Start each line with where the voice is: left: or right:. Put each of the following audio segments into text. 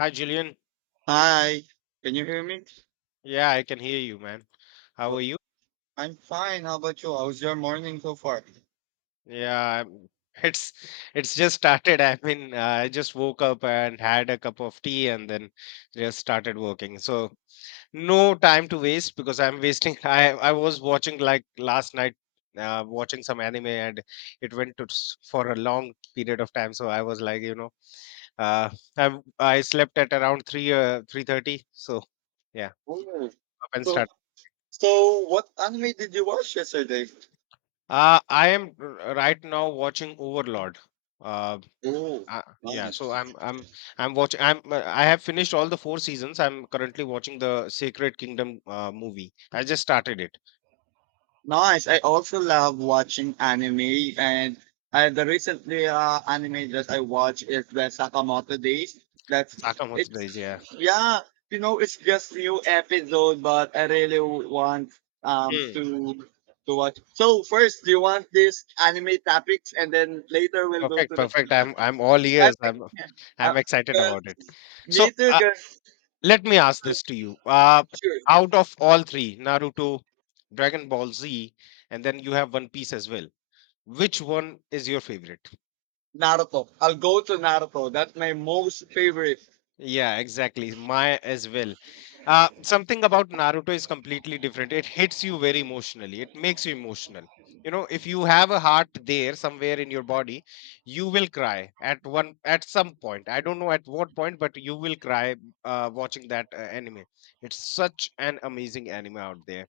left: Hi, Julian.
right: Hi, can you hear me?
left: Yeah, I can hear you, man. How
right: Well,
left: are you?
right: I'm fine. How about you? How's your morning so far?
left: Yeah, I'm- it's it's just started. I mean, I just woke up and had a cup of tea and then just started working. So no time to waste because I'm wasting. I was watching like last night, watching some anime and it went for a long period of time. So I was like, uh, I slept at around 3:30. So yeah,
right: Oh.
left: up and
right: So,
left: started.
right: so what anime did you watch yesterday?
left: I am right now watching Overlord. Uh,
right: Oh,
left: yeah, so
right: nice.
left: I'm watching. I have finished all the four seasons. I'm currently watching the Sacred Kingdom movie. I just started it.
right: Nice. I also love watching anime, and the recently anime that I watched is the Sakamoto Days. That's it.
left: Sakamoto Days, yeah.
right: Yeah, you know, it's just new episode, but I really want
left: Hmm.
right: to watch. So first, do you want this anime topics, and then later we'll go
left: Perfect,
right: to the.
left: perfect. I'm all
right: I
left: ears.
right: think, uh,
left: I'm excited about it.
right: 'cause-
left: So
right: me too, cause
left: let me ask this to you.
right: sure,
left: Out of all three, Naruto, Dragon Ball Z, and then you have One Piece as well. Which one is your favorite?
right: Naruto. I'll go to Naruto. That's my most favorite.
left: Yeah, exactly. My as well. Something about Naruto is completely different. It hits you very emotionally. It makes you emotional. You know, if you have a heart there somewhere in your body, you will cry at one at some point. I don't know at what point, but you will cry watching that anime. It's such an amazing anime out there.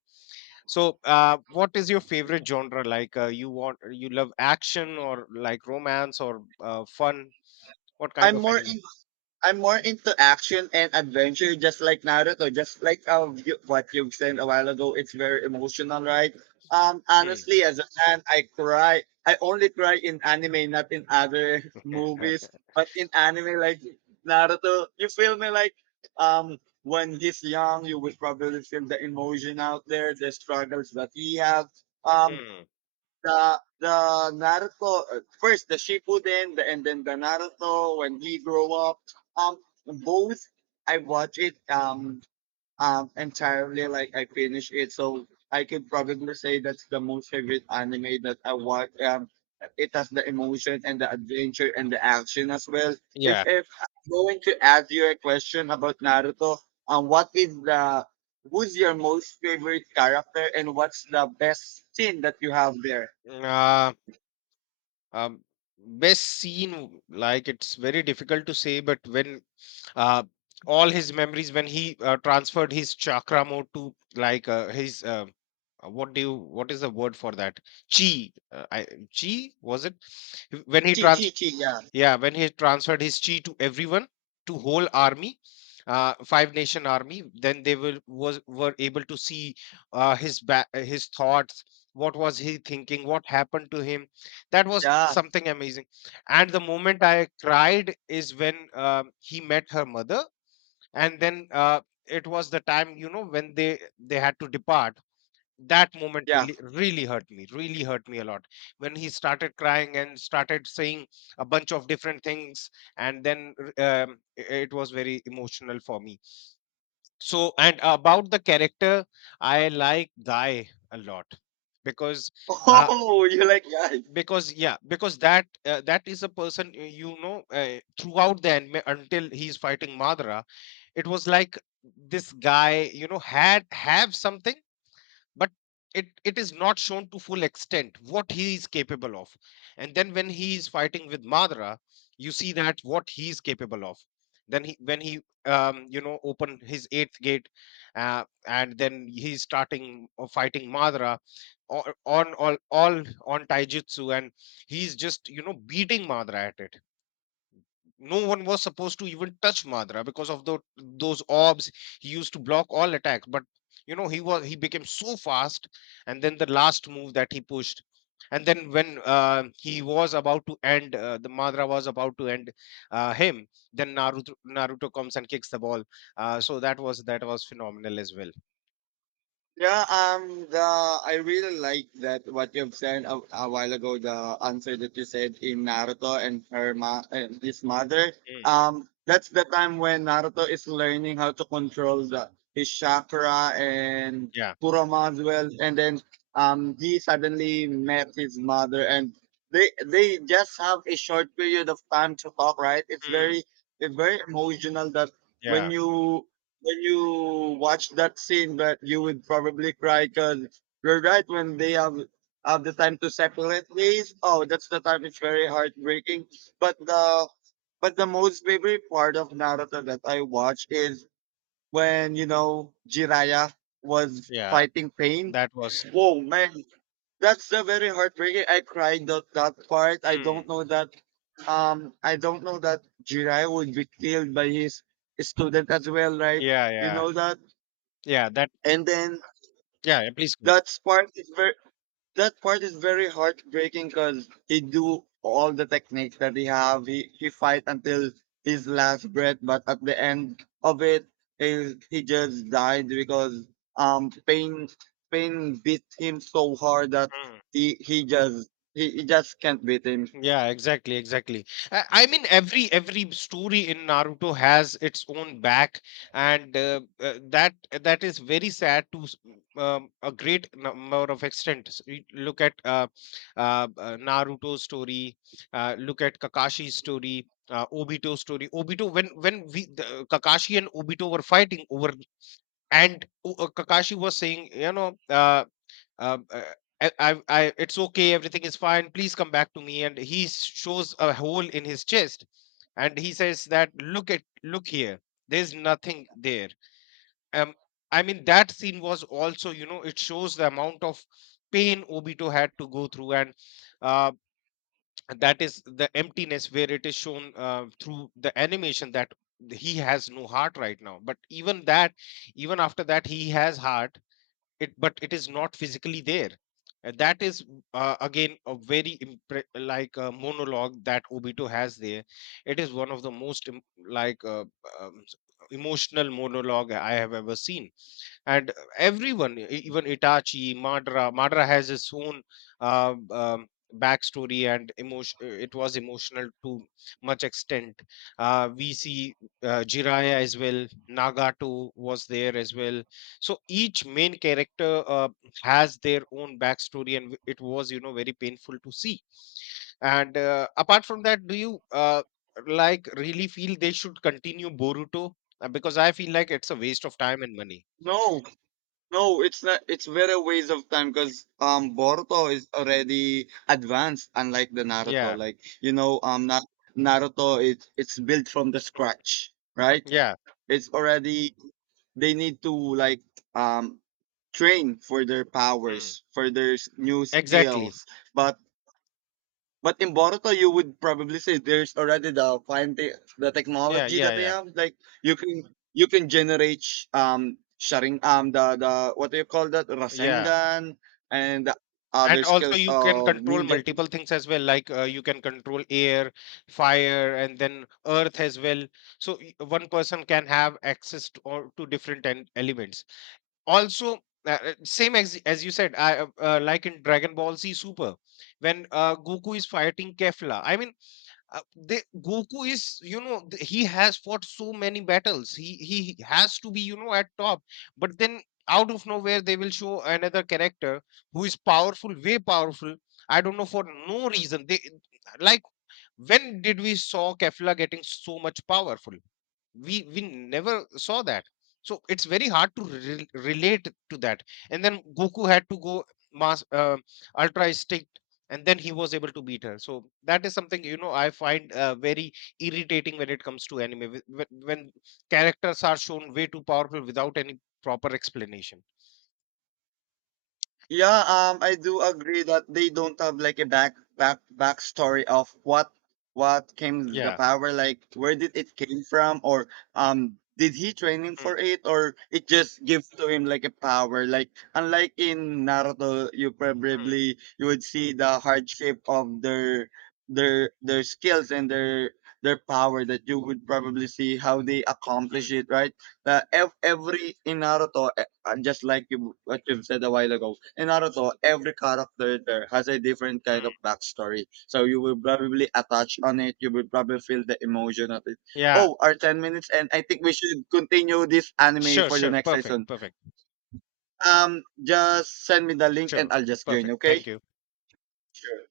left: So, what is your favorite genre? Like, you love action, or like romance, or fun? What kind
right: I'm
left: of
right: more
left: anime?
right: I'm more into action and adventure, just like Naruto, just like what you said a while ago. It's very emotional, right? Honestly, as a fan, I cry. I only cry in anime, not in other movies. But in anime, like Naruto, you feel me? Like, when he's young, you will probably feel the emotion out there, the struggles that he has. Um,
left: Hmm.
right: the the Naruto first the Shippuden the, and then the Naruto when he grew up. Um, Both I watch it entirely like I finish it, so I could probably say that's the most favorite anime that I watch. It has the emotion and the adventure and the action as well. If
left: Yeah.
right: if I'm going to ask you a question about Naruto, what is the who's your most favorite character and what's the best scene that you have there?
left: Uh, um, best scene, like it's very difficult to say, but when uh, all his memories, when he transferred his chakra mode to, like, his what do you what is the word for that? Chi, chi, was it? When he transferred
right: Yeah,
left: Yeah, when he transferred his chi to everyone, to whole army, five nation army, then they will was were able to see his thoughts. What was he thinking? What happened to him? That was
right: yeah,
left: something amazing. And the moment I cried is when he met her mother, and then it was the time, you know, when they had to depart. That moment
right: yeah.
left: really, really hurt me, really hurt me a lot, when he started crying and started saying a bunch of different things, and then r- I- it was very emotional for me. So, and about the character, I like Guy a lot, because uh,
right: Oh, you like guys.
left: because, yeah, because that is a person, you know, throughout the anime until he's fighting Madara, it was like this guy, you know, had have something, but it is not shown to full extent what he is capable of. And then when he is fighting with Madra, you see that what he is capable of. Then he, when he open his eighth gate, and then he's starting or fighting Madra on all on taijutsu and he's just, beating Madra at it. No one was supposed to even touch Madra because of those orbs. He used to block all attacks, but, he was he became so fast, and then the last move that he pushed, and then when he was about to end, the Madra was about to end him. Then Naruto comes and kicks the ball. So that was phenomenal as well.
right: Yeah, the I really like that what you've said a while ago. The answer that you said in Naruto and her ma and his mother.
left: Mm,
right: That's the time when Naruto is learning how to control the his chakra and
left: yeah,
right: Kurama as well. And then he suddenly met his mother, and they just have a short period of time to talk. Right?
left: mm,
right: It's very emotional that when
left: yeah,
right: you when you watch that scene that you would probably cry because you're right when they have the time to separate ways. Oh, that's the time, it's very heartbreaking. but the but the most favorite part of Naruto that I watch is when, you know, Jiraiya was
left: yeah.
right: fighting Pain.
left: That was
right: Whoa, man, that's the very heartbreaking. I cried that part. I
left: Mm,
right: don't know that, I don't know that Jiraiya would be killed by his student as well, right?
left: yeah,
right: You
left: yeah,
right: know that.
left: yeah. That
right: And then
left: Yeah. Yeah, please go
right: that part is very, heartbreaking because he do all the techniques that he have, he fight until his last breath, but at the end of it, he just died because um pain pain beat him so hard that
left: ahead.
right: he he just he just can't beat him.
left: Yeah, exactly, exactly. I mean, every story in Naruto has its own back, and that is very sad to a great number of extent. You look at, Naruto's story. Look at Kakashi's story. Obito's story. Obito, when Kakashi and Obito were fighting over, and Kakashi was saying, um, uh, "it's okay, everything is fine, please come back to me." And he shows a hole in his chest, and he says that, look here, there's nothing there. Um, I mean, that scene was also, it shows the amount of pain Obito had to go through. And uh, that is the emptiness where it is shown, through the animation, that he has no heart right now. But even that, even after that, he has heart, it, but it is not physically there. That is, again, a very like a monologue that Obito has there. It is one of the most, like uh, um, s- emotional monologue I have ever seen. And everyone, even Itachi, Madara has his own uh, um, backstory and emotion. It was emotional to much extent. We see Jiraiya as well. Nagato was there as well. So each main character has their own backstory, and it was, very painful to see. And apart from that, do you like really feel they should continue Boruto? Because I feel like it's a waste of time and money.
right: No, no, it's not. It's very waste of time because Boruto is already advanced, unlike the Naruto.
left: Yeah.
right: Like, you know, Naruto, it's built from the
left: Mm.
right: scratch, right?
left: Yeah.
right: It's already, they need to like um train for their powers,
left: Mm.
right: for their new skills.
left: Exactly.
right: But but in Boruto, you would probably say there's already the fine the
left: Yeah.
right: technology that
left: Yeah.
right: they
left: Yeah.
right: have. Like, you can generate sharing the what do you call that,
left: Yeah.
right: Rasengan and the other
left: And also
right: skills
left: you can
right: of
left: control
right: ninja.
left: multiple things as well, like, you can control air, fire, and then earth as well. So one person can have access to different elements. Also, same as you said, I like in Dragon Ball Z Super, when Goku is fighting Kefla. I mean, Goku is, he has fought so many battles. He has to be, you know, at top. But then out of nowhere, they will show another character who is powerful, way powerful. I don't know for no reason. They Like, when did we saw Kefla getting so much powerful? We never saw that, so it's very hard to relate to that. And then Goku had to go mass ultra instinct, and then he was able to beat her. So that is something, I find very irritating when it comes to anime, when characters are shown way too powerful without any proper explanation.
right: Yeah, I do agree that they don't have like a backstory of what came the
left: Yeah.
right: power, like where did it came from, or did he training
left: Mm,
right: for it, or it just gives to him like a power. Like, unlike in Naruto, you
left: mm,
right: probably you would see the hardship of their skills and their power that you would probably see how they accomplish
left: mm,
right: it, right? Every in Naruto, and just like you what you've said a while ago, in Naruto, every character there has a different kind
left: mm.
right: of backstory. So you will probably attach on it. You will probably feel the emotion of it.
left: Yeah,
right: Oh, our 10 minutes, and I think we should continue this anime
left: sure,
right: for the
left: sure,
right: next
left: perfect,
right: season.
left: perfect.
right: Just send me the link and
left: Sure,
right: I'll just join.
left: perfect,
right: Okay.
left: thank you.
right: Sure.